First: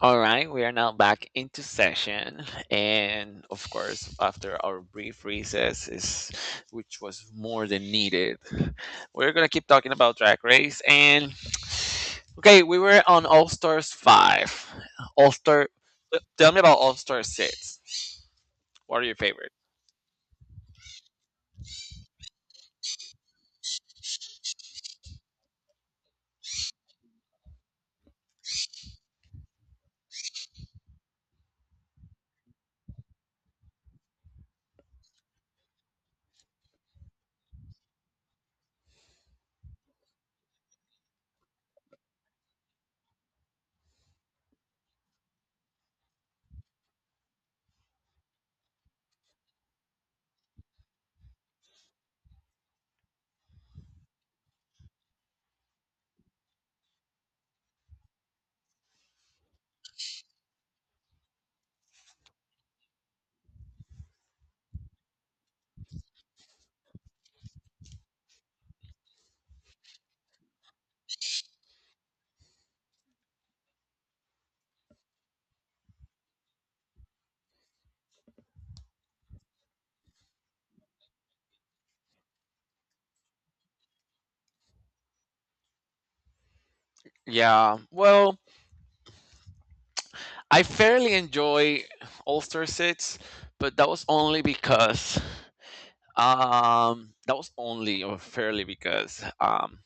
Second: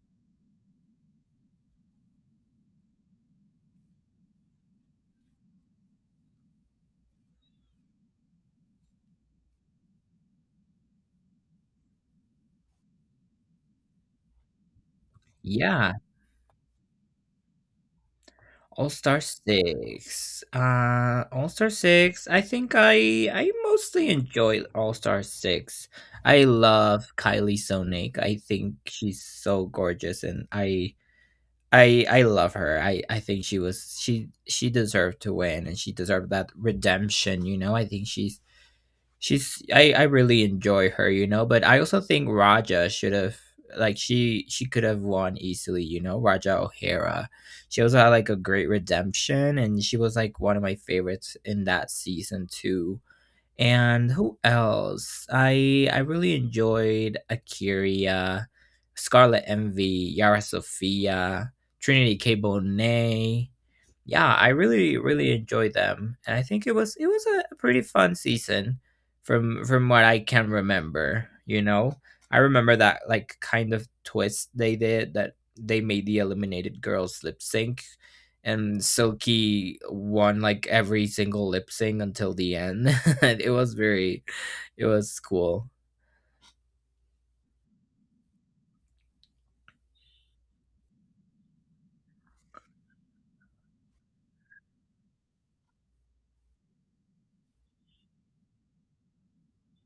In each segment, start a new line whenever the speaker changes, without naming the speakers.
All right, we are now back into session, and of course, after our brief recess, is which was more than needed, we're gonna keep talking about track race. We were on All Stars five, All Star.
Yeah,
Tell me about All Star six.
All
What are your
Star
favorite?
Six. All Star Six. I think I mostly enjoy All Star Six. I love Kylie Sonic. I think she's so gorgeous, and I love her. I think she was she deserved to win, and she deserved that redemption. You know, I think she's. I really enjoy her, you know, but I also think Raja should have like she could have won easily, you know, Raja O'Hara. She also had like a great redemption and she was like one of my favorites in that season too. And who else? I really enjoyed Akira, Scarlet Envy, Yara Sophia, Trinity K. Bonet, yeah, I really enjoyed them, and I think it was a pretty fun season from what I can remember. You know, I remember that like kind of twist they did, that they made the eliminated girls lip sync, and Silky won like every single lip sync until the end. And it was it was cool.
Yeah, well, I fairly enjoy All Star six, but that was only because that was only or fairly because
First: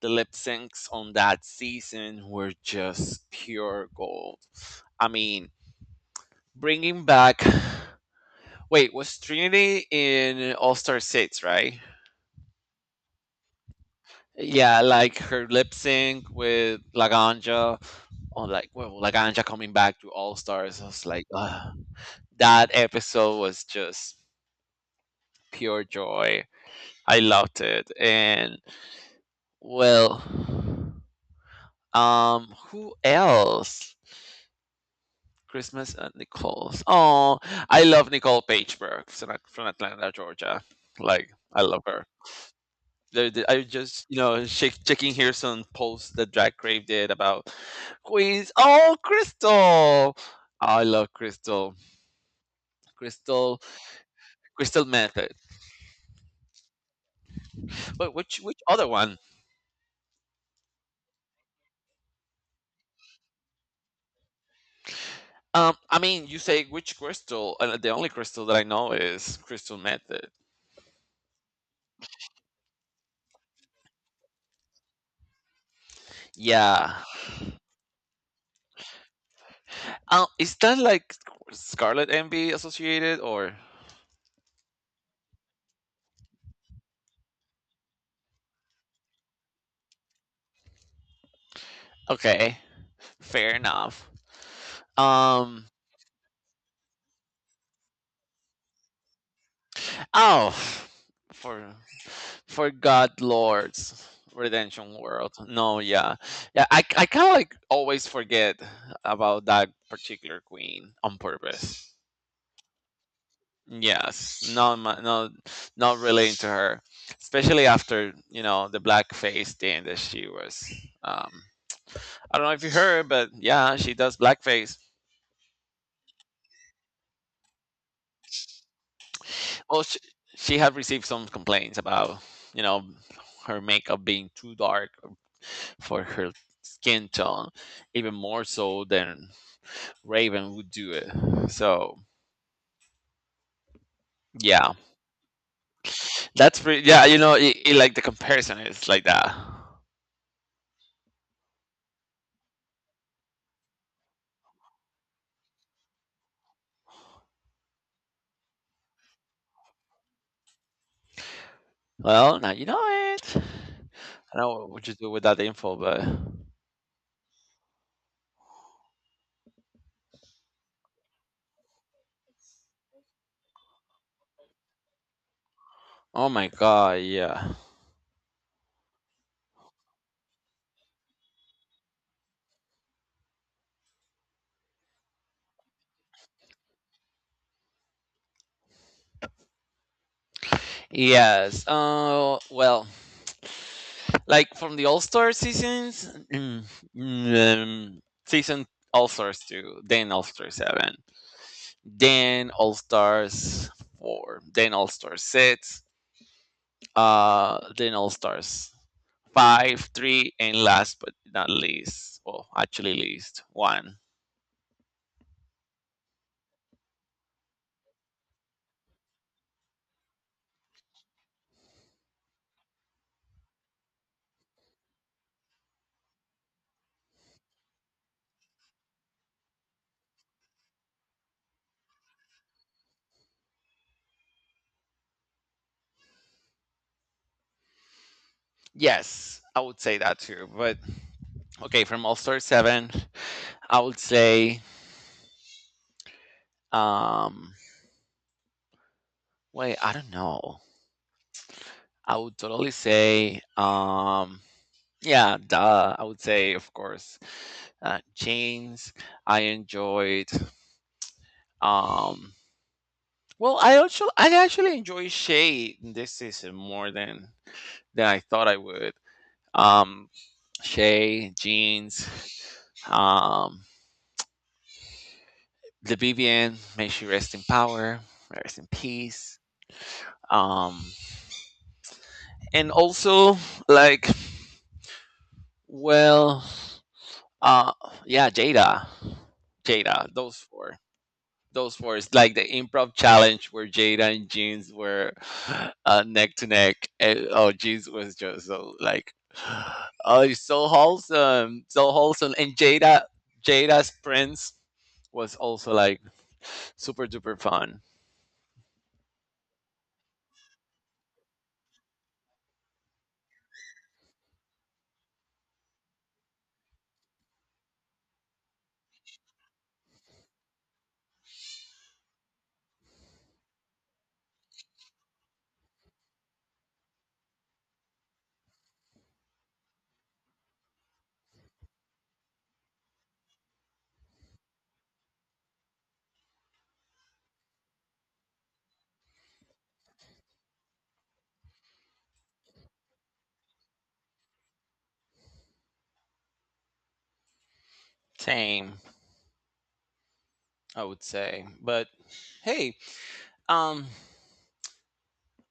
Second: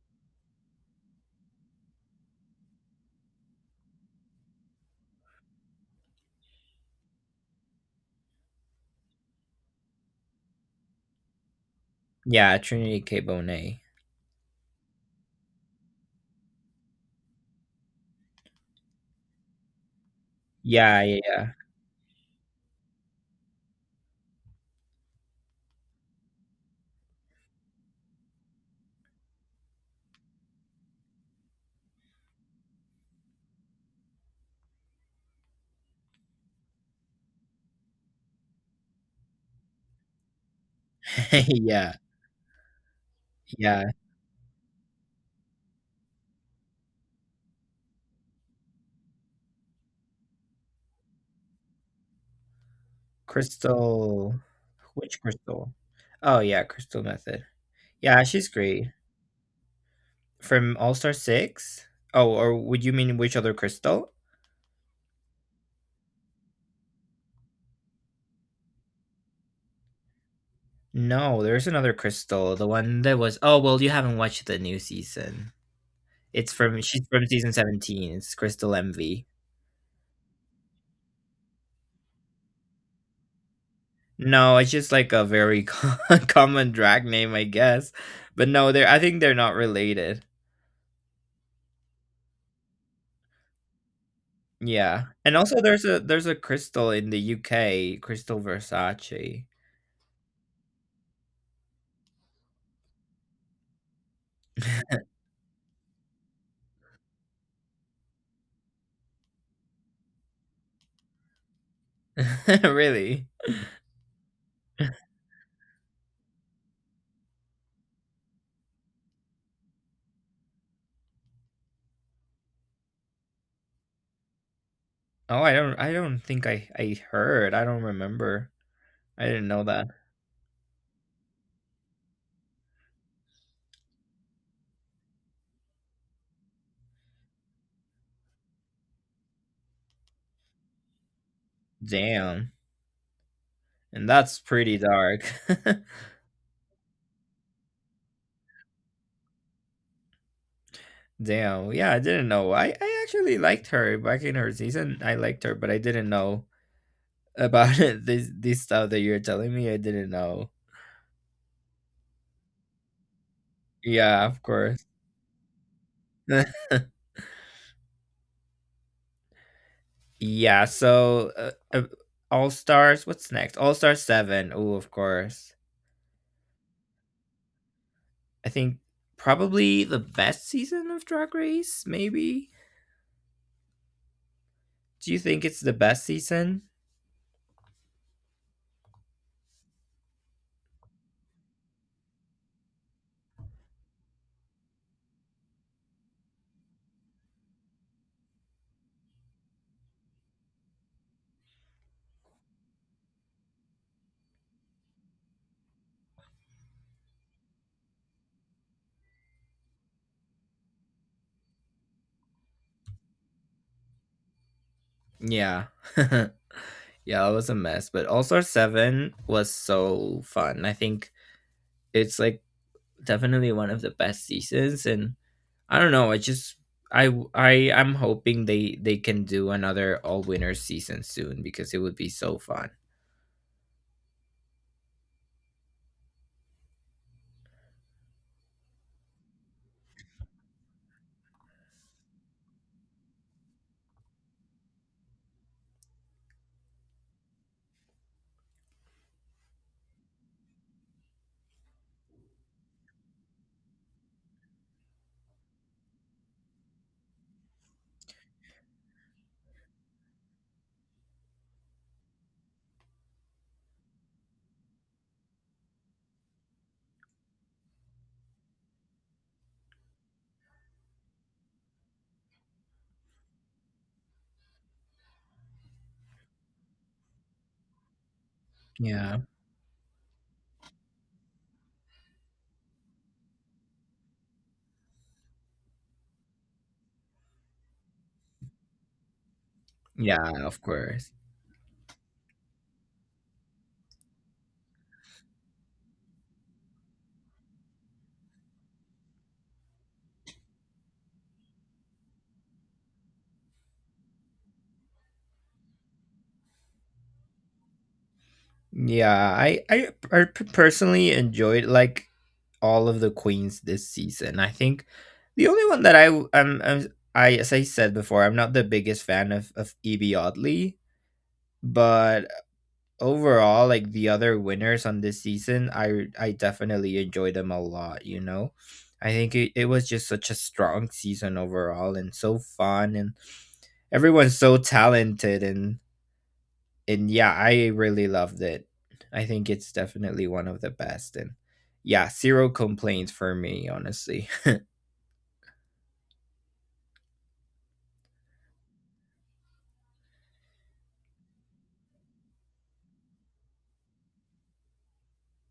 the lip syncs on that season were just pure gold. I mean, bringing back. Wait, was Trinity in All Star 6, right?
Yeah, Trinity K Bonet.
Yeah, like her lip sync with Laganja, or, like, well, Laganja coming back to All Stars. I
Yeah,
was like,
yeah,
ah, that episode was just pure joy. I loved it. And, well, who else? Christmas and Nicole's. Oh, I love Nicole Pageberg from Atlanta, Georgia. Like,
yeah.
I love
Yeah,
her. I
yeah.
just, you know, shake, checking here some posts that Drag Crave did about Queens. Oh, Crystal. Oh, I love Crystal. Crystal.
Crystal,
Crystal
which
Method.
Crystal? Oh, yeah, Crystal Method.
But
Yeah,
which
she's
which other
great.
one?
From All Star 6? Oh, or would you mean which other Crystal?
I mean, you say which crystal? And the only crystal that I know is Crystal Method.
No, there's another Crystal. The one that was. Oh, well, you haven't watched the new season. It's from
Yeah.
She's from season 17. It's Crystal Envy.
Is that like Scarlet Envy associated, or?
No, it's just like a very co common drag name, I guess. But no, they're I think they're not related.
Okay, fair enough.
Yeah. And also
Um,
there's a Crystal in the UK, Crystal Versace.
oh, for God Lords Redemption World. No, yeah, yeah. I kind of like always forget about that particular queen on purpose.
Really?
Yes, not not relating to her, especially after, you know, the blackface thing that she was. Um, I don't know if you heard, but yeah, she does blackface.
Oh, I don't think I heard. I don't remember. I didn't know
Well,
that.
she had received some complaints about, you know, her makeup being too dark for her skin tone, even more so than Raven would do it. So
Damn. And that's
yeah,
pretty dark.
that's pretty. Yeah, you know, like the comparison is like that.
Damn. Yeah, I didn't know. I actually liked her back in her season. I liked her, but I didn't know about it. This stuff that you're telling me, I didn't know.
Well, now you know it.
Yeah,
I don't
of
know
course.
what you do with that info, but
Yeah, so All Stars, what's next? All stars 7. Oh, of course.
oh my god, yeah,
I think probably the best season of Drag Race, maybe. Do you think it's the best season?
yes. Well. Like, from the All Star seasons, mm, mm, season All Stars two, then All Star seven, then All Stars four, then All Stars six, then All Stars five, three, and last but not least, well, actually least one.
Yeah. Yeah, it was a mess, but All-Star 7 was so fun. I think it's, like, definitely one of the best seasons, and I don't know, I just I I I'm hoping they can do another All Winners season soon because it would be so fun.
Yes, I would say that too. But okay, from All Star seven, I would say um, I don't know. I would totally say yeah, duh. I would say, of course, Chains. I enjoyed. Um, well, I also I actually enjoy Shay in this season more than I thought I would. Um, Shay, Jeans, um, the BBN. May she rest in power, rest in
Yeah.
peace. Um, and also like, well, uh, yeah, Jada, Jada.
Yeah,
Those
of
four.
course.
Those four. It's like the improv challenge where Jada and Jeans were neck to neck. And, oh, Jeans was just so like, oh, it's so wholesome, so wholesome. And Jada, Jada's prince was also like super duper fun.
Yeah, I personally enjoyed like all of the queens this season. I think the only one that I, as I said before, I'm not the biggest fan of Evie Oddly, but overall, like the other winners on this season, I definitely enjoyed them a lot. You know, I think it was just such a strong season overall, and so fun, and everyone's so talented, and yeah, I really loved it. I think it's definitely one of the best. And yeah, zero complaints for me, honestly.
Same, I would say. But hey, um,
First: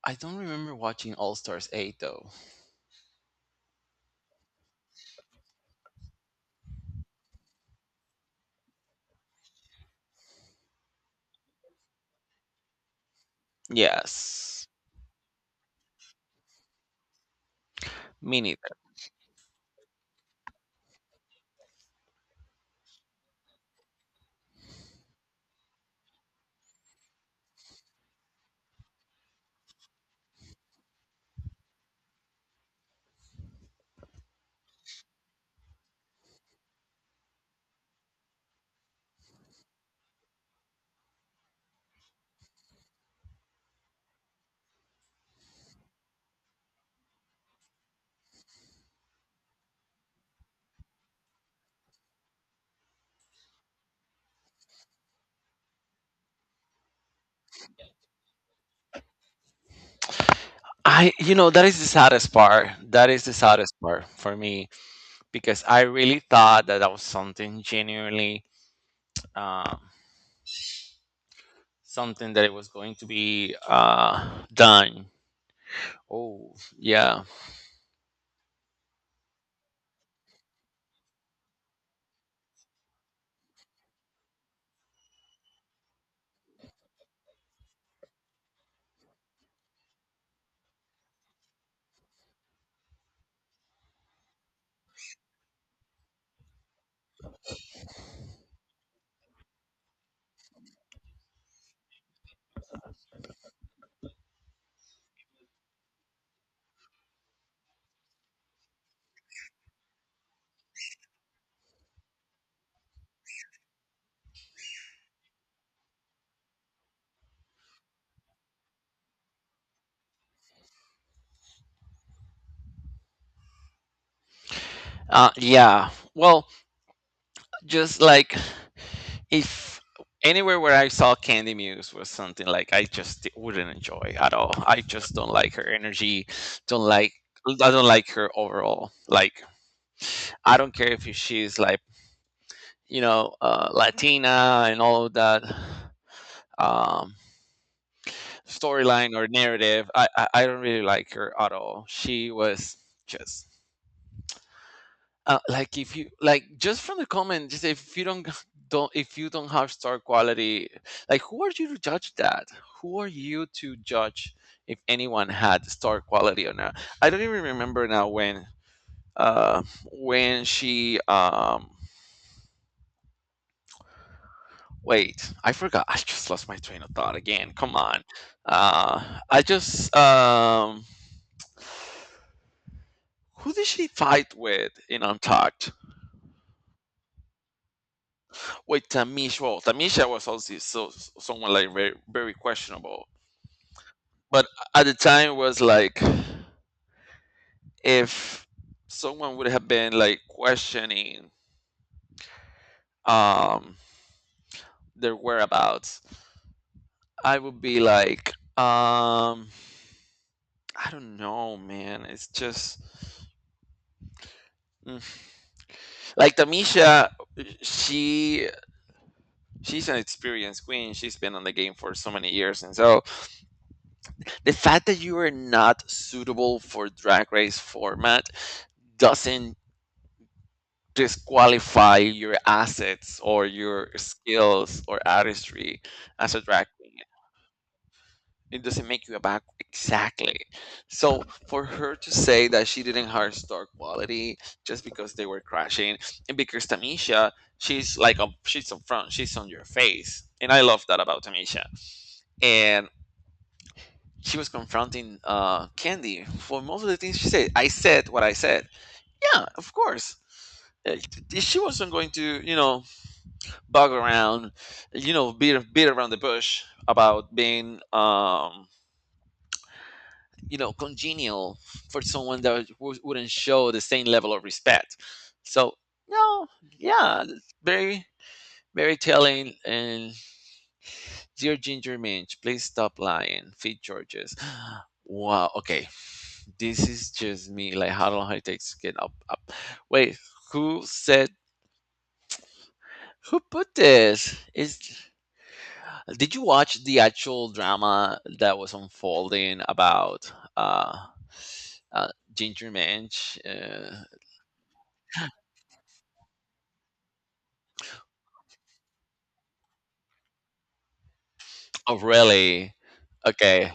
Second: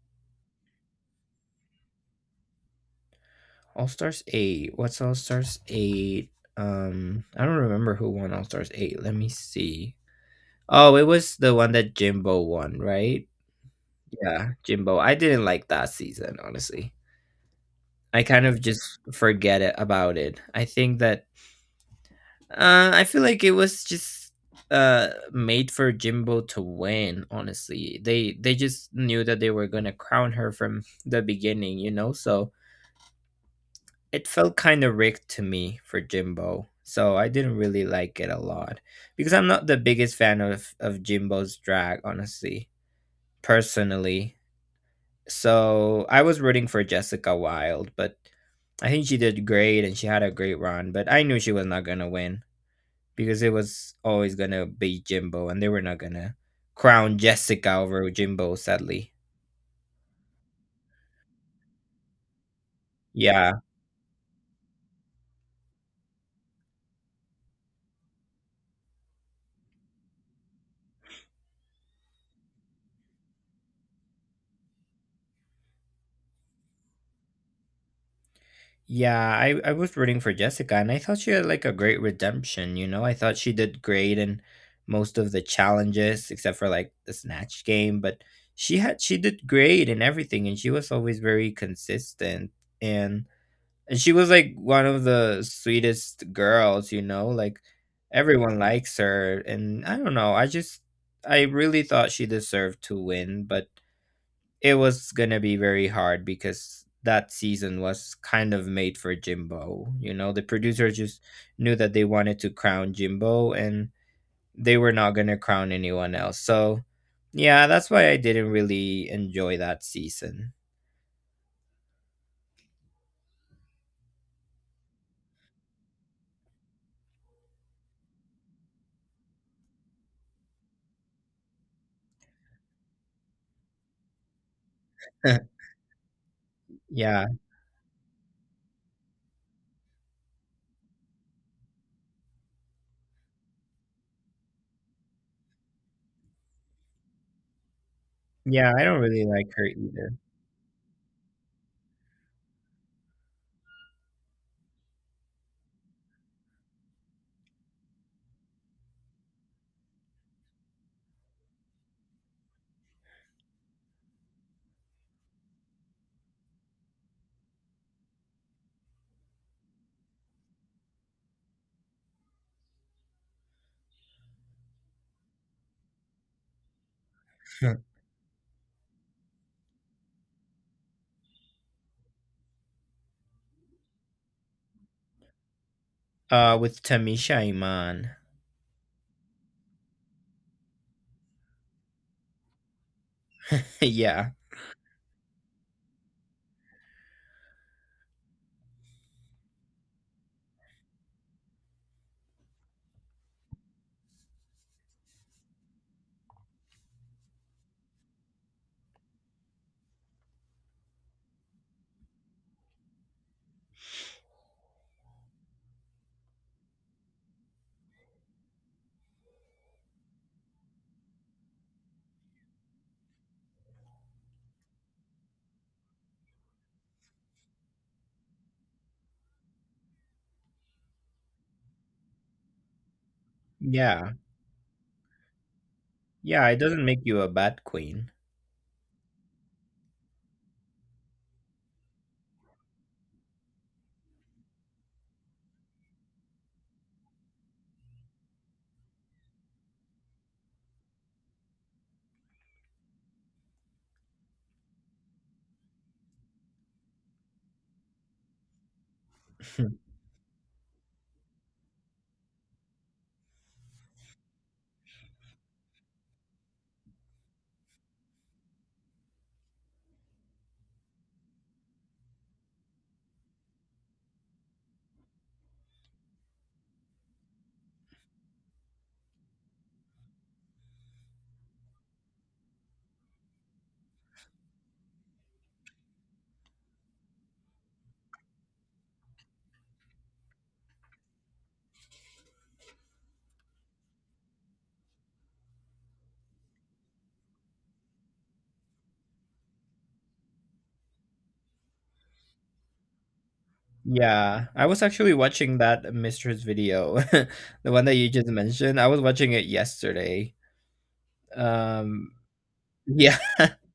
I don't remember watching All Stars Eight though.
All Stars 8. What's All Stars 8? I don't remember who won All Stars 8. Let me see. Oh, it was the one that Jimbo won, right? Yeah,
Yes,
Jimbo. I didn't like that season, honestly. I
me
kind of
neither.
just forget it about it. I think that I feel like it was just made for Jimbo to win. Honestly, they just knew that they were gonna crown her from the beginning, you know. So it felt kind of rigged to me for Jimbo. So I didn't really like it a lot because I'm not the biggest fan of Jimbo's drag, honestly, personally. So I was rooting for Jessica Wilde, but I think she did great and she had a great run. But I knew she was not gonna win, because it was always gonna be Jimbo, and they were not gonna crown Jessica over Jimbo, sadly.
I, you know, that is the saddest part. That is the
Yeah,
saddest part for me, because I really thought that that was something genuinely, um, something that it was going to be done. Oh, yeah.
yeah, I was rooting for Jessica, and I thought she had like a great redemption. You know, I thought she did great in most of the challenges, except for like the snatch game, but she did great in everything, and she was always very consistent and and she was like one of the sweetest girls, you know, like everyone likes her. And I don't know, I really thought she deserved to win, but it was gonna be very hard because that season was kind of made for Jimbo. You know, the producers just knew that they wanted to crown Jimbo and they were not gonna crown anyone else. So, yeah, that's why I didn't really enjoy that season.
Yeah. Well, just like, if anywhere where I saw Candy Muse was something like, I just wouldn't enjoy at all. I just don't like her energy. Don't like.
Yeah,
I don't like her overall. Like, I don't care if she's like, you know, Latina and all of that. Um,
yeah, I don't
storyline
really
or
like her
narrative. I,
either.
I I don't really like her at all. She was just like, if you like, just from the comment, just if you don't if you don't have star quality, like, who are you to judge that? Who are you to judge if anyone had star quality or not? I don't even remember now uh when she wait, I forgot, I just lost my train of thought again. Come on, I just. Who did she fight with in Untucked?
With Tamisha Iman.
With Tamisha. Well, Tamisha was also so, someone like very, very questionable.
Yeah,
But at the time, it was like, if someone would have been like questioning um their whereabouts, I would be like, um, I don't know, man. It's just mm. like Tamisha. She she's an experienced queen. She's been on the game for so many years, and so the fact that you are not suitable for drag race format doesn't disqualify your assets or your
yeah,
skills or artistry as a
yeah. It
drag
doesn't
queen,
make you a bad queen.
it doesn't make you a back exactly. So for her to say that she didn't hire star quality just because they were crashing, and because tamisha, she's like a, she's up front, she's on your face, and I love that about tamisha. And she was confronting Candy for most of the things she said. I said what I said. Yeah, of course. Uh, She wasn't going to, you know, bug around, you know, beat around the bush about being, you know, congenial for someone that wouldn't show the same level of respect. So, no, yeah, very, very telling. And dear Ginger Minch, please stop lying. Feed Georges. Wow. Okay. This is just me. Like, how long it takes to get up? Up. Wait, who said? Who put this? Is did you watch the actual drama that was unfolding about uh Ginger Minch?
Yeah, I was actually watching that mistress video, the one that you just mentioned. I was watching it yesterday.
Oh,
Um,
really?
yeah.
Okay.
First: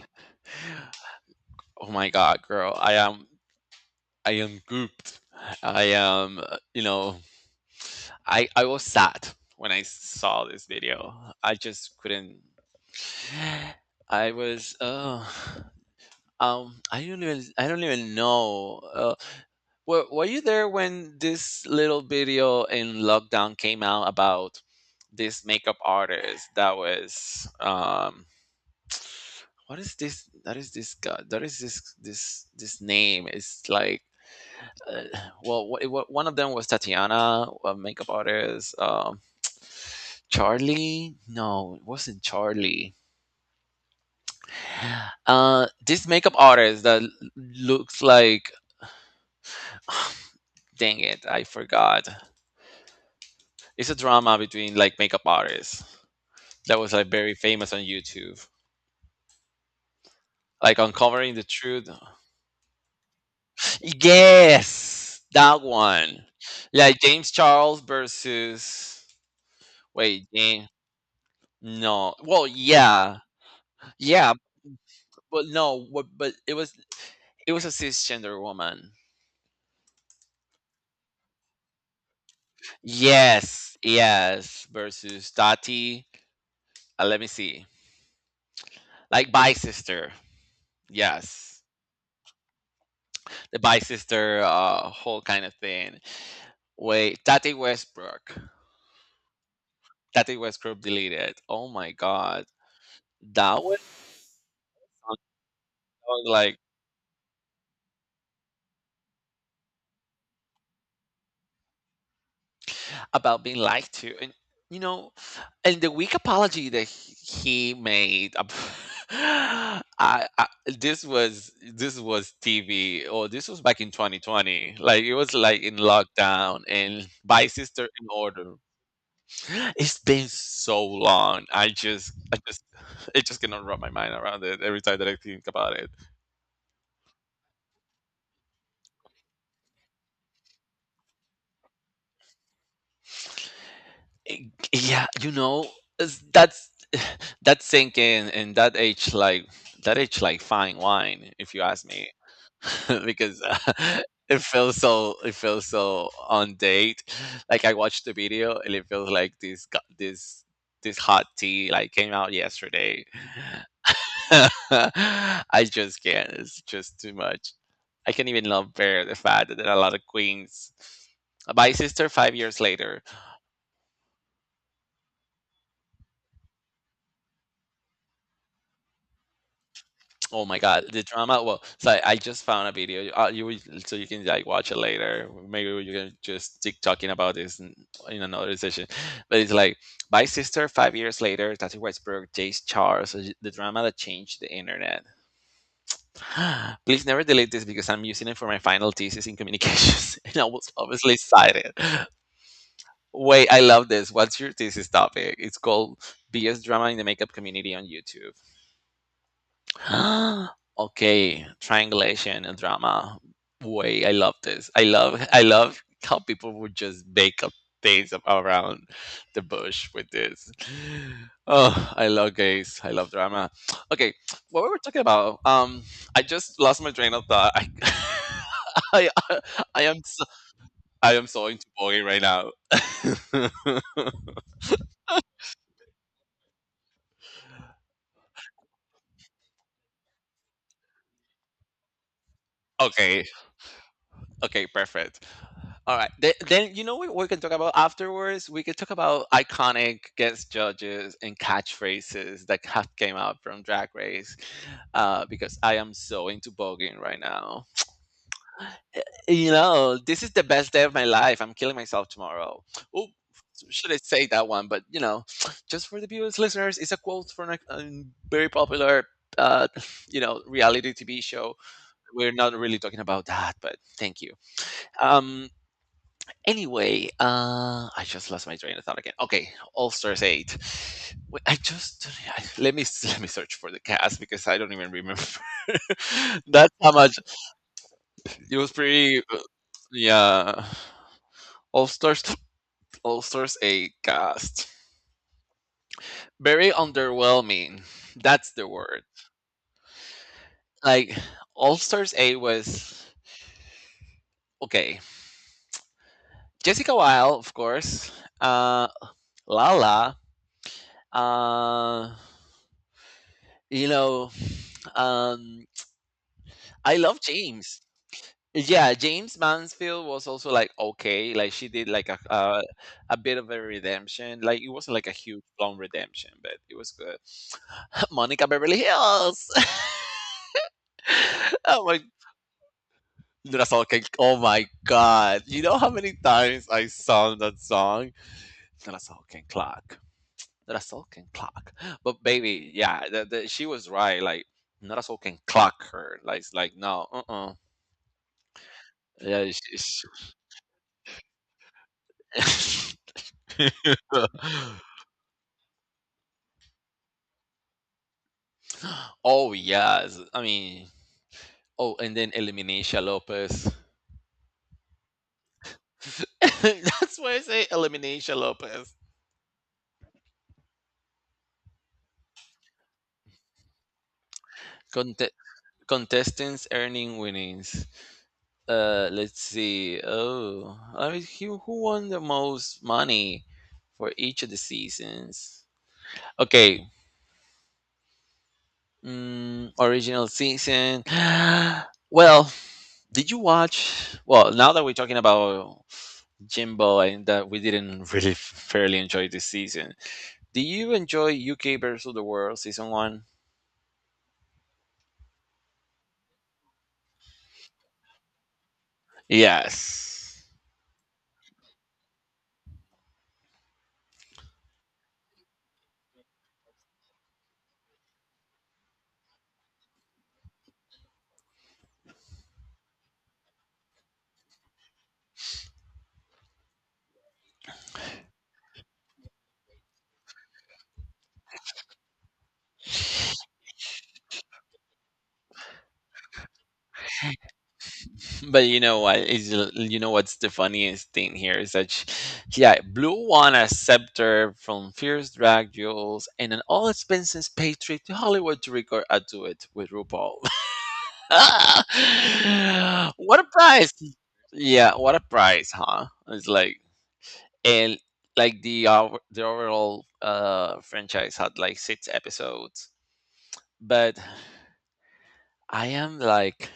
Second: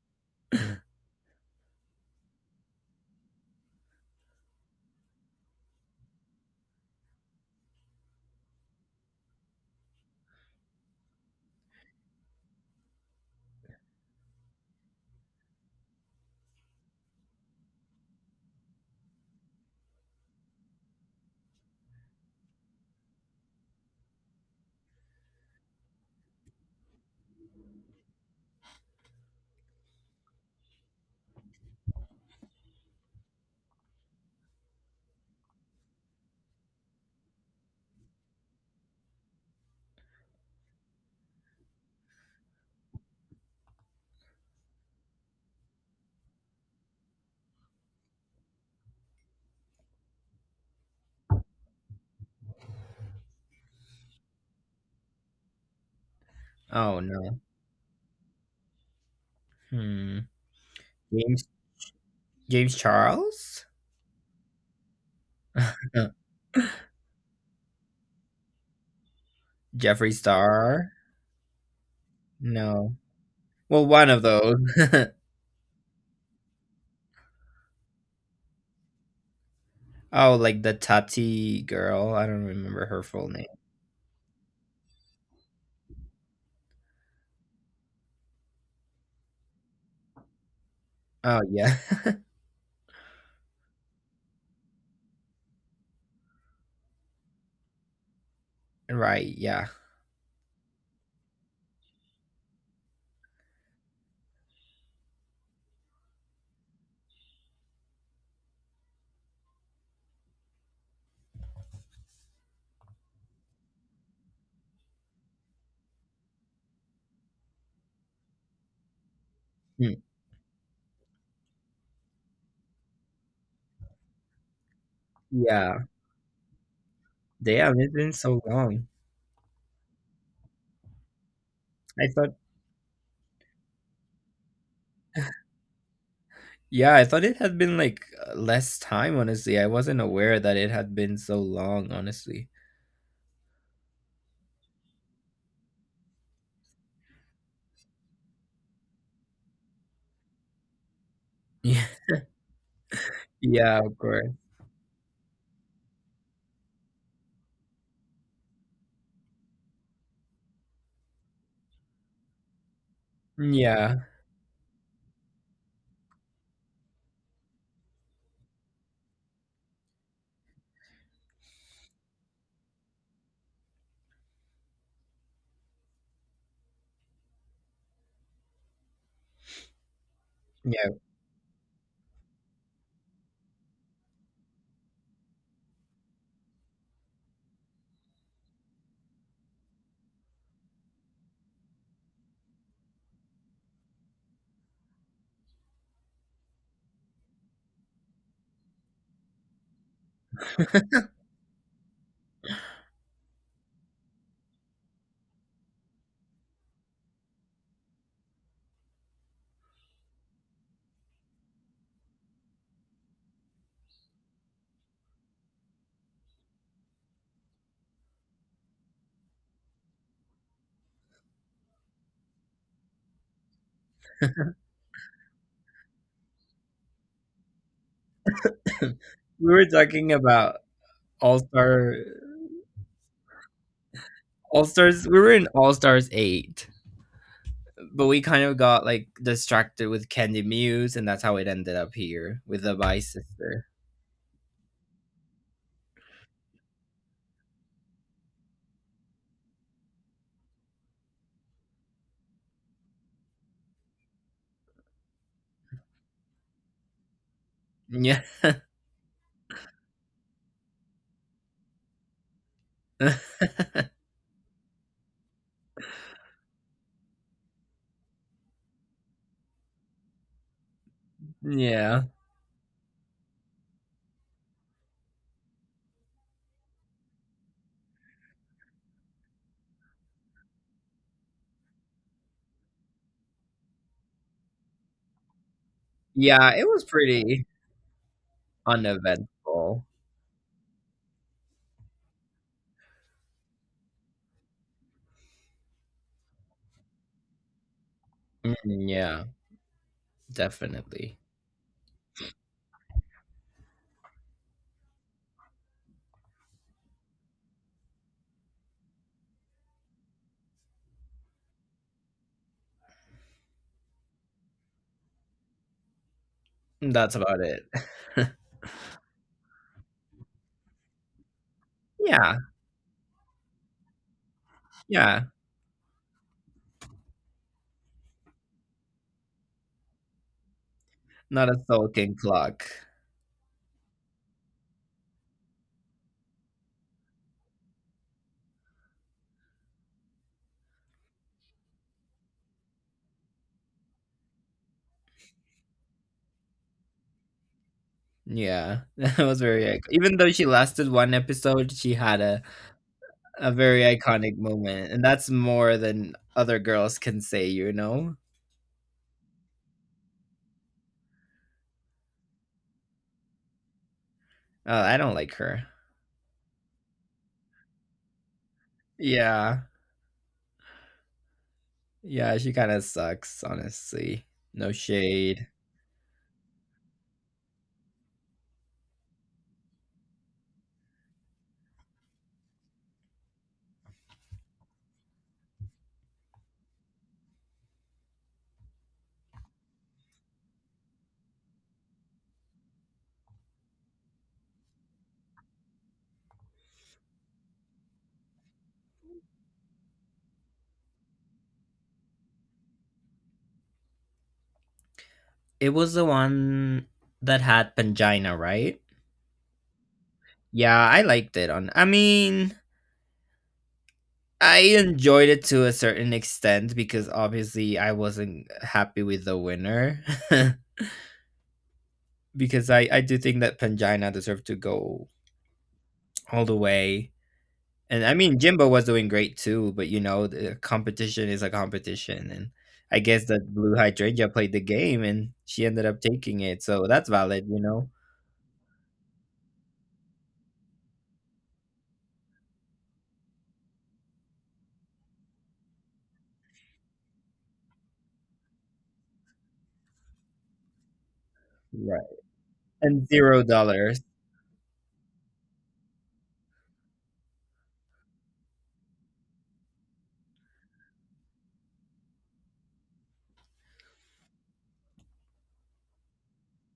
Oh my God, girl. I am. I am gooped. I am. You know. I was sad when I saw this video. I just couldn't. I was. Oh. I don't even know. Were you there when this little video in lockdown came out about this makeup artist that was what is this that is this guy that is this name, it's like uh, well it one of them was Tatiana, a makeup artist, Charlie, no, it wasn't Charlie, this makeup artist that looks like, dang it, I forgot. It's a drama between like makeup artists that was
Oh
like very
no.
famous on YouTube,
Hmm.
like uncovering the
James
truth.
James Charles,
Yes, that one. Like James Charles versus
Jeffree
wait, James.
Star.
No, well,
No.
yeah,
Well, one of
yeah,
those.
but no, but it was a cisgender woman.
Oh, like the Tati girl. I don't remember her full name.
Yes, yes, versus Tati. Let me see, like bi sister.
Oh
Yes,
yeah.
the bi sister, whole kind of thing. Wait, Tati Westbrook.
Right. Yeah.
That it was group deleted. Oh my god, that was something like about being lied to, and you know, and the weak apology that he made.
Hmm.
I this was TV, or this was back in 2020. Like, it was like in
Yeah.
lockdown and by
Damn,
sister
it's
in
been so
order.
long.
It's been so long.
I thought,
I just it just cannot wrap my mind around it every time that I think about it.
yeah, I thought it had been like less time, honestly. I wasn't aware that it had been so long, honestly.
Eh, yeah, you know, that's that's sinking in that age like fine wine, if you
Yeah.
ask me, because
Yeah, of course.
it feels so on date. Like, I watched the video and it feels like this this hot tea like came out yesterday.
Yeah,
I just can't. It's just too much. I can't even love bear the fact that there are a lot of queens. My sister, 5 years later, oh my God,
yeah.
the drama. Well, so I just found a video. So you can like watch it later. Maybe you can just keep talking about this in another session. But it's like my sister 5 years later, Tati Westbrook, Jace Charles, the drama that changed the internet. Please never delete this because I'm using it for my final thesis in communications, and I was obviously cited. Wait, I love this. What's your thesis topic? It's called BS drama in the makeup community on YouTube. okay, triangulation and drama. Boy, I love this. I love how people would just make up things around the bush with this. Oh, I love gays. I love drama. Okay, what we were talking about. I just lost my train of thought. I I,
We were
I am
talking
so,
about
I am
All
so into
Star,
boy right now.
All Stars. We were in All Stars 8, but we kind of got like distracted with Candy Muse, and that's how it ended up here with the Vice
Okay,
Sister.
okay, perfect. All right. Then you know what we can talk about afterwards? We could talk about iconic guest judges and catchphrases that have came out from Drag Race, because I am so into voguing right now.
Yeah.
You know, this is the best day of my life. I'm killing myself tomorrow. Oh, should I say that one? But, you know, just for the viewers, listeners, it's a quote from a very popular, uh, you know, reality TV show.
Yeah.
We're not really talking about that, but thank you. Um, Anyway, I just lost my train of thought again. Okay, All Stars Eight. Wait, I just let me let me search for the cast because I don't even remember.
Yeah, it
That's
was
how much
pretty
it was. Pretty,
uneventful.
yeah. All Stars, All Stars Eight cast. Very underwhelming. That's the
Mm,
word.
yeah,
Like
definitely.
All Stars Eight was okay. Jessica Wilde, of course. Uh, Lala. Uh, you know, um I
That's
love
about it.
James. Yeah, James Mansfield was also like okay, like she did like
Yeah,
a bit of a redemption. Like it wasn't like a
yeah.
huge long redemption, but it was good. Monica Beverly Hills.
Not a
oh my
sulking clock.
Nuna Salkin. Oh my god. You know how many times I sung that song? Nuna Salkin clock. Nuna Salkin clock. But baby, yeah, she was right. Like Nuna Salkin clock her. Like it's like no, uh
Yeah, that was
Yeah,
very ic, even though she lasted 1 episode, she had a
she-
a very iconic moment, and that's more than other girls can say, you know?
oh yes, I mean, oh, and then Elimination Lopez.
I don't like her.
That's why I say Elimination Lopez.
Yeah. Yeah, she kinda sucks, honestly. No
Conte-
shade.
contestants earning winnings. Let's see. Oh, I mean, who won the most money for each of the seasons? Okay, mm, original season. well, did you watch? Well, now that we're talking about Jimbo and that we didn't really fairly enjoy this season, do you enjoy UK versus the World season 1?
It was the one that had Pangina, right?
Yes.
Yeah, I liked it on I enjoyed it to a certain extent because obviously I wasn't happy with the winner because I do think that Pangina deserved to go all the way. And I mean, Jimbo was doing great too, but you know, the competition is a competition and I guess that Blue Hydrangea played the game and she ended up taking it. So that's valid, you know.
But you know what's the funniest thing here is that sh yeah, Blue won a scepter from Fierce Drag Jewels and an all expenses paid trip to Hollywood to record a duet with RuPaul.
Right. And
What
zero
a
dollar.
prize! Yeah, what a prize, huh? It's like and like the overall franchise had like six episodes but I am like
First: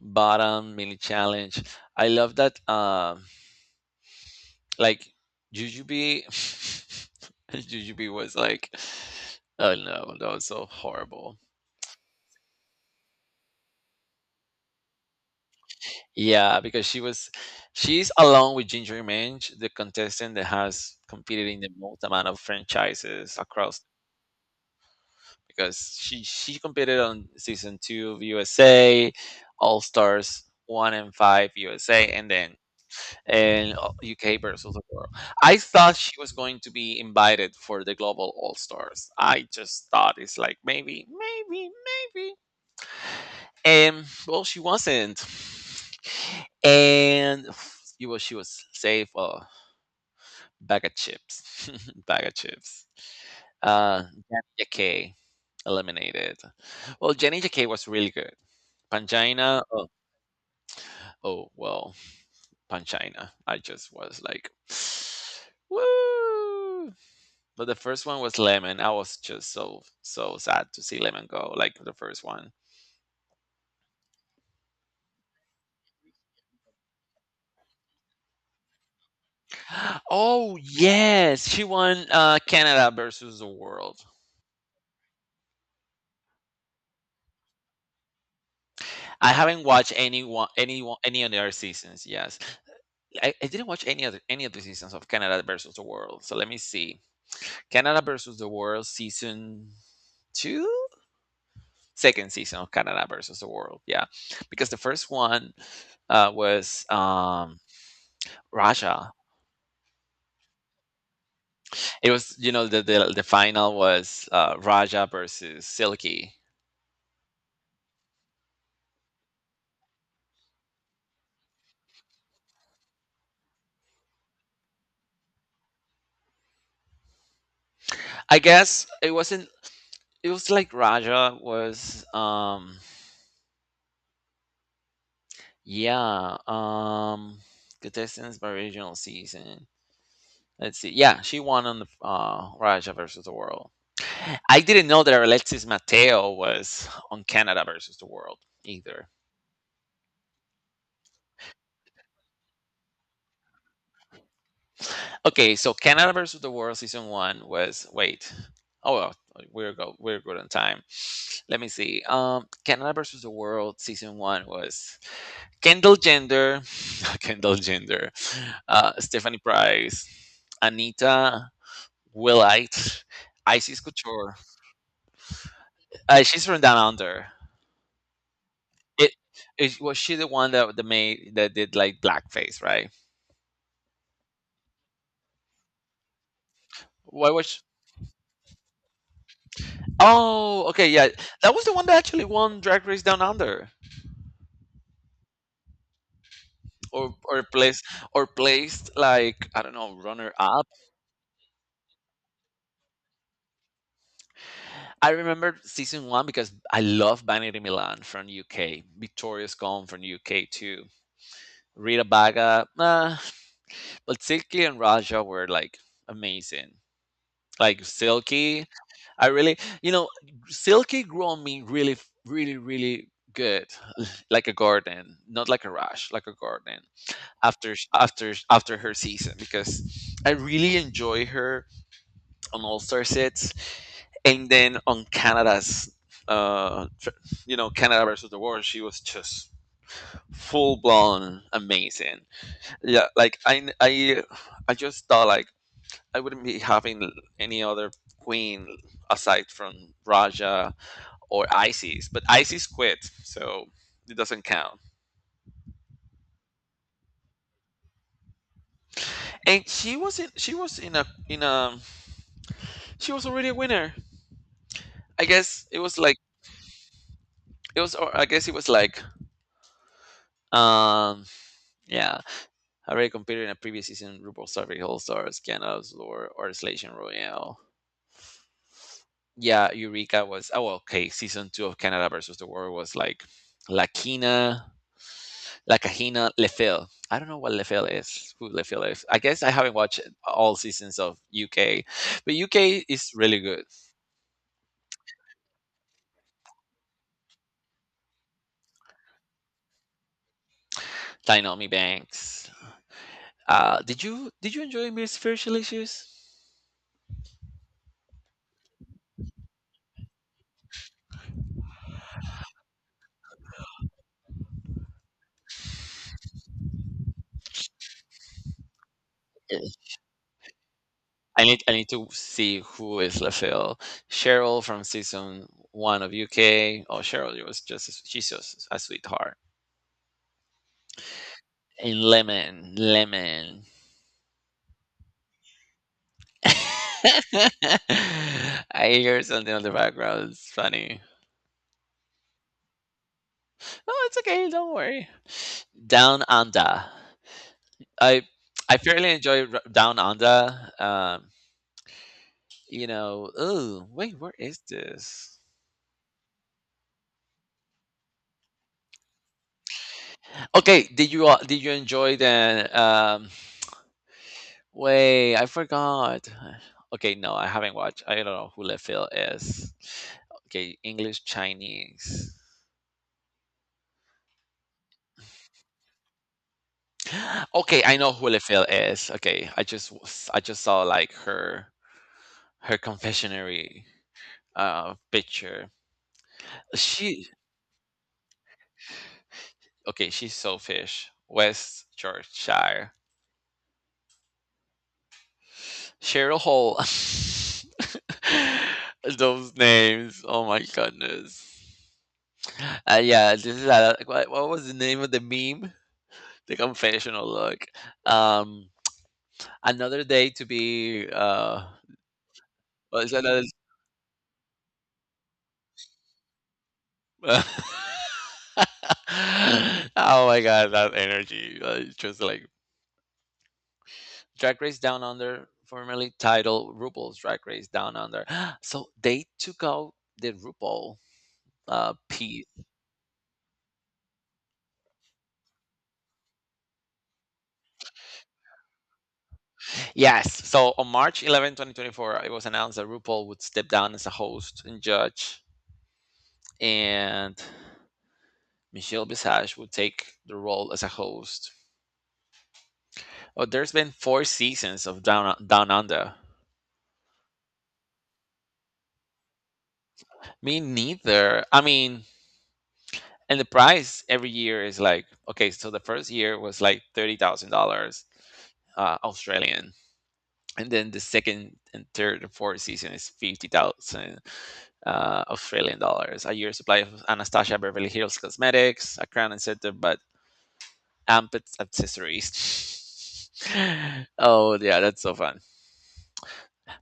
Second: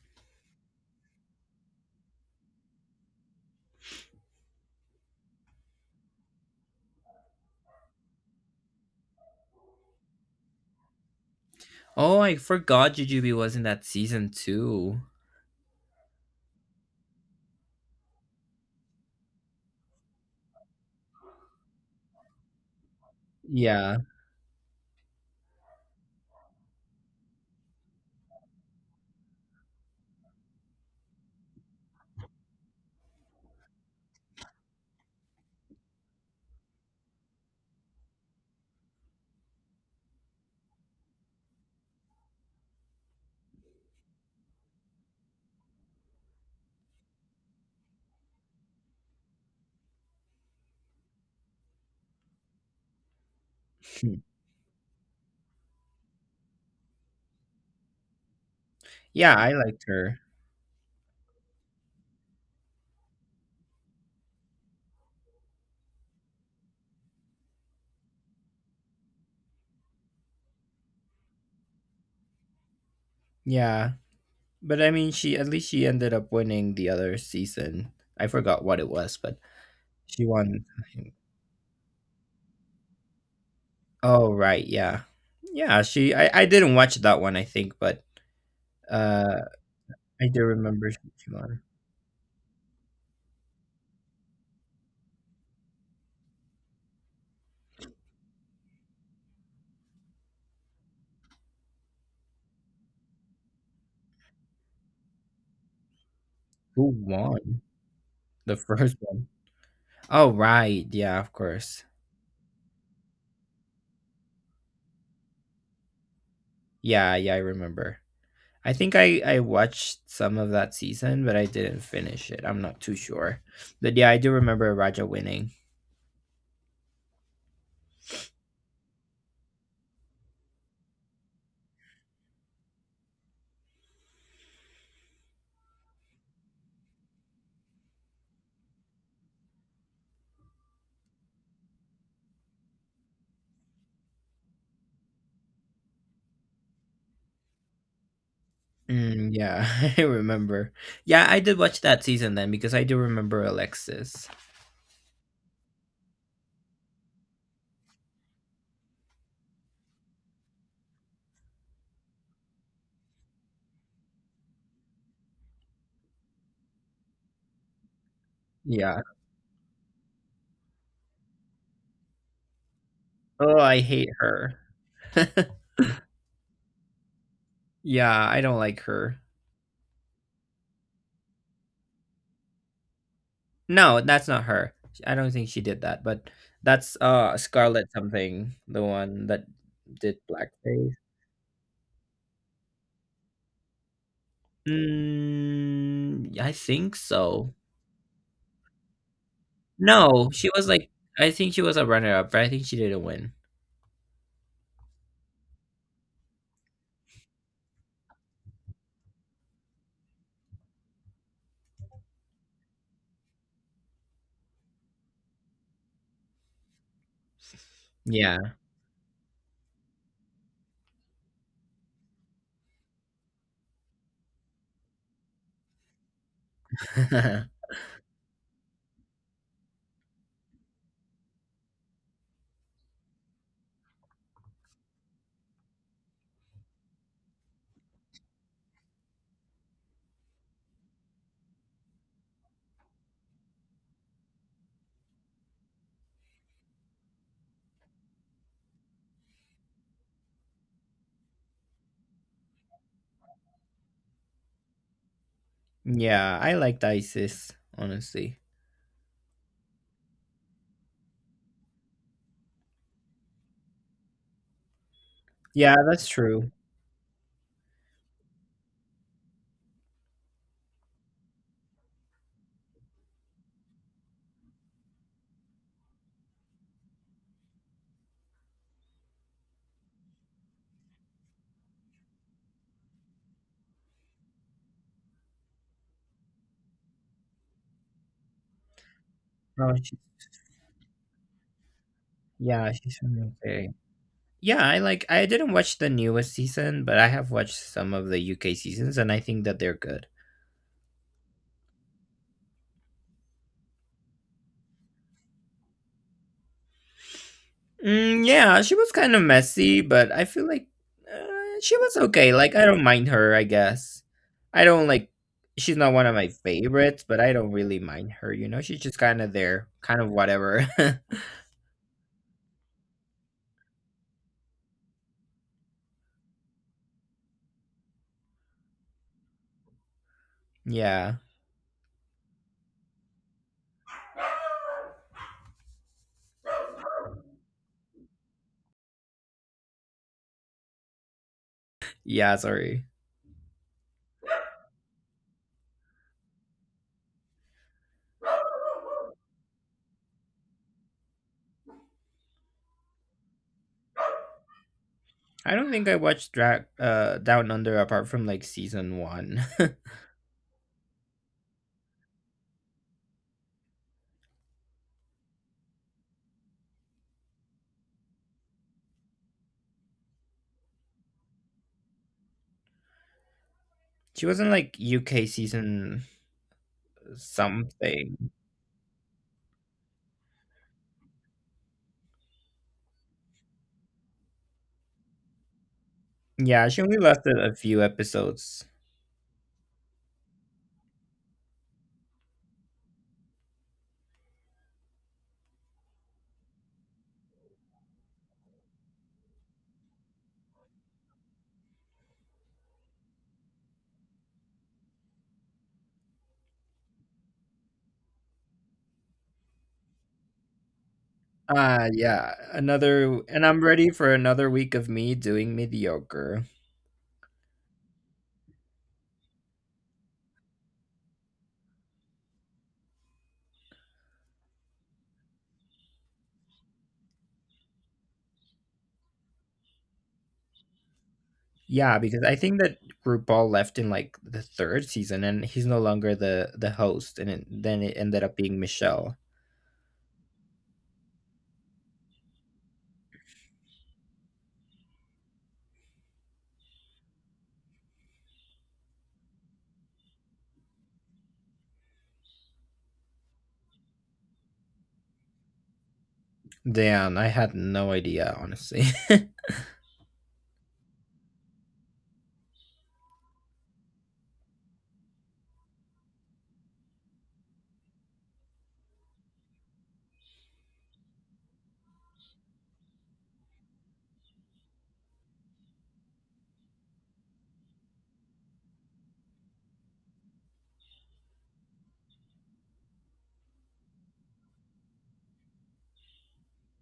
bottom mini challenge. I love that like jujubee jujubee was like oh no that was so horrible.
Oh, I forgot Jujubee was in that season too.
Yeah, because she's along with ginger mange the contestant that has competed in the most amount of franchises across
Yeah.
because she competed on season 2 of USA, All Stars 1 and 5 USA, and then and UK versus the world. I thought she was going to be invited for the Global All Stars. I just thought it's like maybe, and well, she wasn't, and it was she was safe. Bag of chips. Bag of chips.
Hmm.
Jenny Jacquet eliminated. Well, Jenny Jacquet was really good.
Yeah, I
Pangina,
liked
oh,
her.
oh well, Pangina. I just was like, woo! But the first one was Lemon. I was just so sad to see Lemon go. Like the first one.
Yeah. But I mean, she at least she ended up winning the other season. I forgot what it was, but she
Oh
won.
yes, she won Canada versus the world.
Oh, right. Yeah. Yeah, she, I didn't watch that one, I think, but
I
uh
haven't watched any
I do
one,
remember she
any
she
other
won.
seasons. Yes, I didn't watch any other any of the seasons of Canada versus the World. So let me see. Canada versus the World season 2, second season of Canada versus the World. Yeah, because the first one was
Who won? The first
Raja.
one. Oh, right. Yeah, of course.
It was you know the final was Raja versus Silky.
Yeah, yeah, I remember. I think I watched some of that season, but I didn't finish it. I'm not too sure, but yeah, I do remember Raja winning.
I guess it wasn't. It was like Raja was yeah contestants by regional season. Let's see. Yeah, she won on the Raja versus the World. I didn't know that Alexis Mateo was on Canada versus the World either.
Mm, yeah. I remember. Yeah, I did watch that season then because I do remember Alexis.
Okay, so Canada versus the World season 1 was wait. Oh well, we're good on time. Let me see. Canada versus the World season one was Kendall Jenner, Kendall Jenner,
Yeah.
Stephanie Price, Anita Willite,
Oh,
Isis
I hate
Couture.
her.
She's from Down Under.
Yeah, I don't like
It
her.
is was she the one that the maid that did like blackface, right?
No, that's not her. I don't think she did that, but that's
Why was sh
Scarlet something, the one that did
Oh, okay,
blackface.
yeah. That was the one that actually won Drag Race Down Under.
Mm, I think
Or or
so.
placed or placed like I don't know,
No,
runner
she
up.
was like I think she was a runner up, but I think she didn't win.
I remember season 1 because I love Vanity Milan from UK. Victoria's from UK too. Rita Baga, nah. But Silky and Raja were like amazing. Like
Yeah.
Silky I really, you know, Silky grew on me really, really good, like a garden, not like a rush, like a garden. After her season, because I really enjoy her on All Star sets, and then on Canada's, uh, tr- you know, Canada versus the world, she was just full blown amazing. Yeah, like I just thought like I wouldn't be having any other queen aside from Raja or Isis, but Isis quit, so it doesn't count.
Yeah, I liked Isis, honestly.
And she was in a she was already a winner. I guess
Yeah,
it was
that's
like
true.
it was or I guess it was like um yeah I already competed in a previous season RuPaul's Drag Race All Stars, Canada's or Slation Royale. Yeah, Eureka was oh well, okay season 2 of Canada versus the world was like Lakina La Cajina Lefel. I don't know what Lefel is. Who Lefel is? I guess I haven't
Oh,
watched all seasons of UK, but
yeah,
UK
she's
is
from
really good.
UK. Yeah, I like I didn't watch the newest season, but I have watched some of the UK seasons and I think that they're good.
Tainomi Banks. Did you enjoy Miss Spiritual Issues?
Mm, yeah, she was kind of messy, but I feel like she was okay. Like I don't mind her, I guess. I don't like she's not one of my favorites, but I don't really mind her, you know? She's just kind of there,
Eh,
kind of whatever.
I need to see who is Lefel. Cheryl from season 1 of UK. Oh, Cheryl, it was just she's just a sweetheart.
Yeah.
And Lemon, Lemon. I hear something on the background. It's funny.
Yeah, sorry.
No, it's okay. Don't worry. Down Under. I I fairly enjoy R- Down Under. You know, oh wait, where is this?
I don't think I watched Drag Down Under apart from like season 1.
Okay, did you enjoy the um? Wait, I forgot. Okay, no, I haven't watched. I don't know who Lefil is. Okay, English Chinese.
She wasn't like UK season
Okay, I know
something.
who Lefil is. Okay, I just saw like her her confessionary picture.
Yeah, she only
She
lasted a few episodes.
Okay, she's selfish. West Yorkshire. Cheryl Hall. Those names. Oh my goodness. Yeah, this is a, what was the name of the meme? The confessional look. Um, another day to be.
Yeah,
Was
another
another.
and I'm ready for another week of me doing mediocre.
Oh my god, that energy! Uh, it's just like Drag Race Down Under, formerly titled RuPaul's Drag Race Down Under. So they took out the RuPaul
Yeah, because I
piece.
think that RuPaul left in like the third season, and he's no longer the host, and then it ended up being Michelle.
Yes. So on March 11, 2024, it was announced that RuPaul would step down as a host and judge, and Michelle Visage would take the role as a host. Oh, there's been four seasons of Down Under.
Damn, I had no idea, honestly.
Me neither. I mean, and the price every year is like okay. So the first year was like $30,000 Australian, and then the second and third and fourth season is 50,000 Australian dollars, a year supply of Anastasia Beverly Hills cosmetics, a crown and center, but amped accessories. Oh, yeah, that's so fun.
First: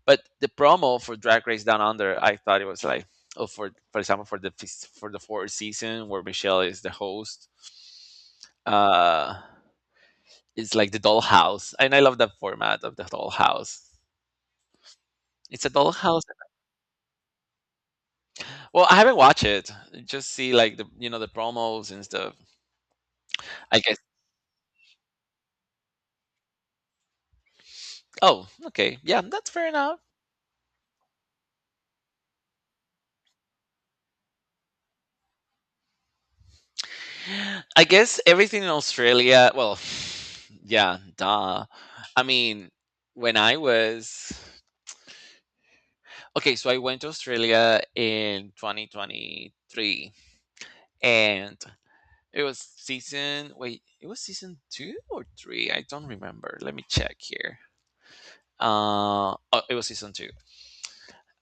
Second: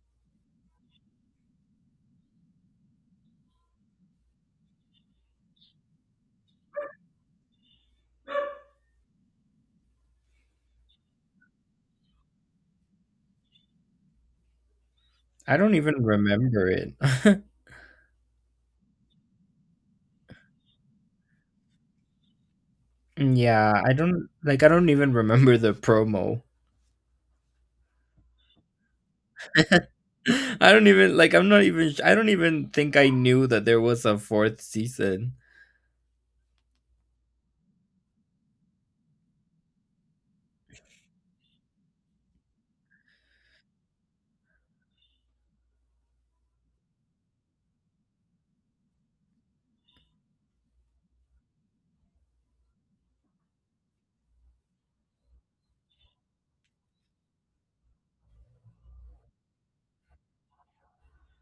But the promo for Drag Race Down Under, I thought it was like, oh, for example, for for the fourth season where Michelle is the host, uh, it's like the dollhouse, and I love that format of the dollhouse.
I
It's a
don't even
dollhouse.
remember it.
Well, I haven't watched it. Just see like the you know the promos and stuff. I
Yeah, I
guess.
don't like I don't even remember the promo.
Oh, okay. Yeah, that's fair enough.
I don't even like I don't even think I knew that there was a fourth season.
I guess everything in Australia. Well, yeah, duh. I mean, when I was okay, so I went to Australia in 2023, and it was season. Wait, it was season 2 or three. I don't remember. Let me check here. Oh, it was season two.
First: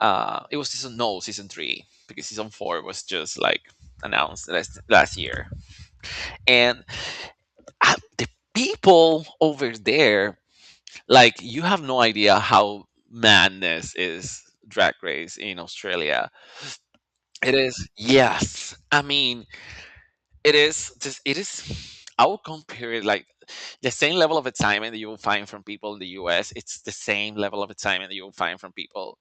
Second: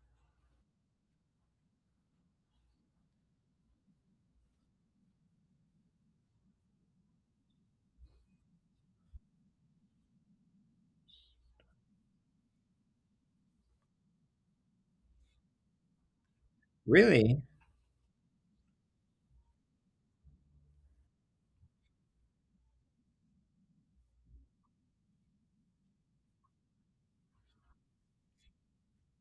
It was season no season 3 because season 4 was just like announced last year, and the people over there, like you have no idea how madness is Drag Race in Australia.
Really?
It is yes. I mean, it is just it is I would compare it like the same level of excitement that you will find from people in the US. It's the same level of excitement that you will find from people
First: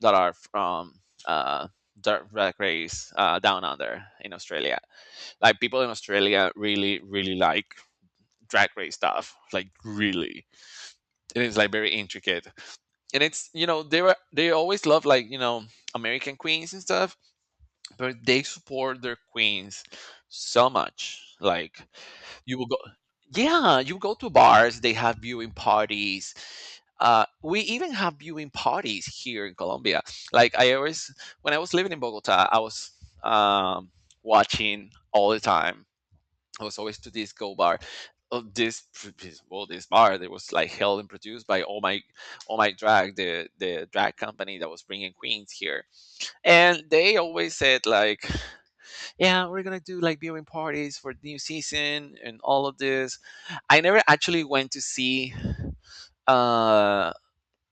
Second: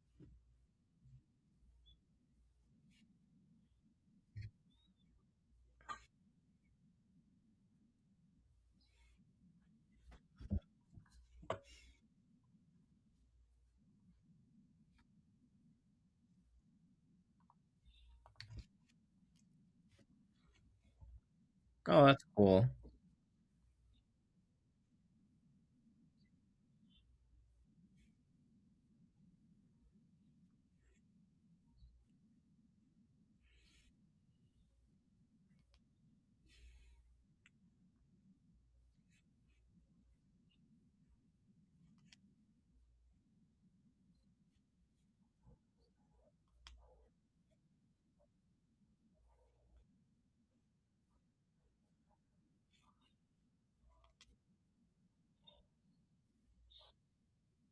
that are from uh dirt drag race down under in Australia. Like people in Australia really, really like drag race stuff. Like really. It is like very intricate. And it's you know, they always love like, you know, American queens and stuff but they support their queens so much. Like
Oh, that's
you
cool.
will go, yeah, you go to bars. They have viewing parties. We even have viewing parties here in Colombia. Like I always, when I was living in Bogota, I was um, watching all the time. I was always to this go bar. Of this, well, this bar that was like held and produced by all my drag, the drag company that was bringing queens here and they always said like yeah, we're gonna do like viewing parties for the new season and all of this. I never actually went to see uh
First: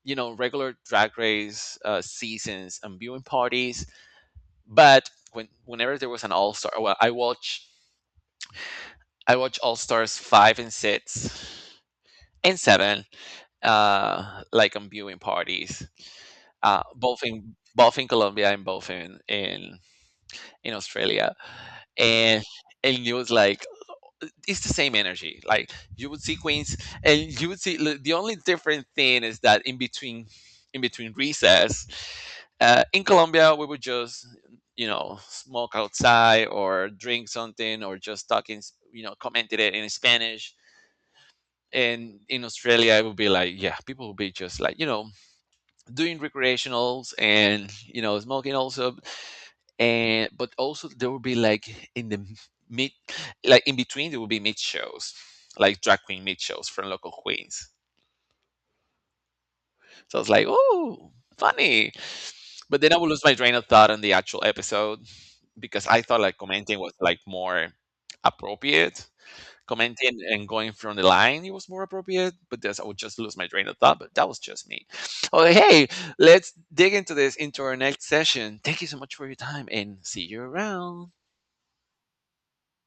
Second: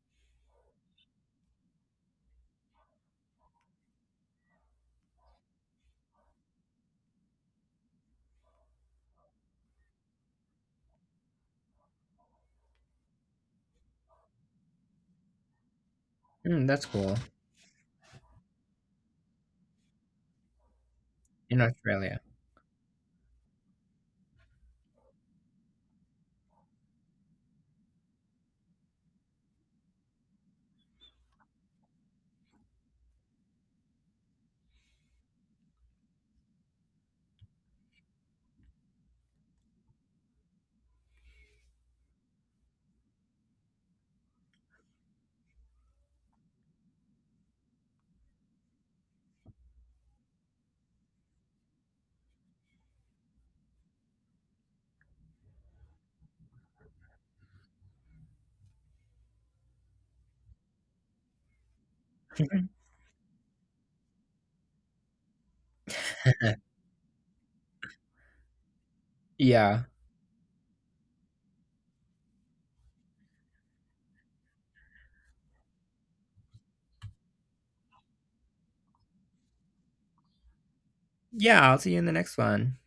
you know regular drag race seasons and viewing parties, but when whenever there was an all star well I watch All Stars 5 and 6 and 7 like on viewing parties.
Mm, that's cool.
Both in Colombia and both in Australia.
In Australia.
And and it was like it's the same energy. Like you would see Queens, and you would see li- the only different thing is that in between recess, in Colombia we would just you know smoke outside or drink something or just talk in s- you know commented it in Spanish. And in Australia, it would be like, yeah, people would be just like, you know, doing recreationals and, you know, smoking also and but also there will be like in the mid like in between there will be mid shows like drag queen mid shows from local queens so I was like oh funny but then I would lose my train of thought on the actual episode because I thought like commenting was like more appropriate
Yeah.
commenting and going from the line it was more appropriate but this I would just lose my train of thought but that was just me. Oh hey, let's dig into this into our next session. Thank you so much for your time and see you around.
Yeah, I'll see you in the next one.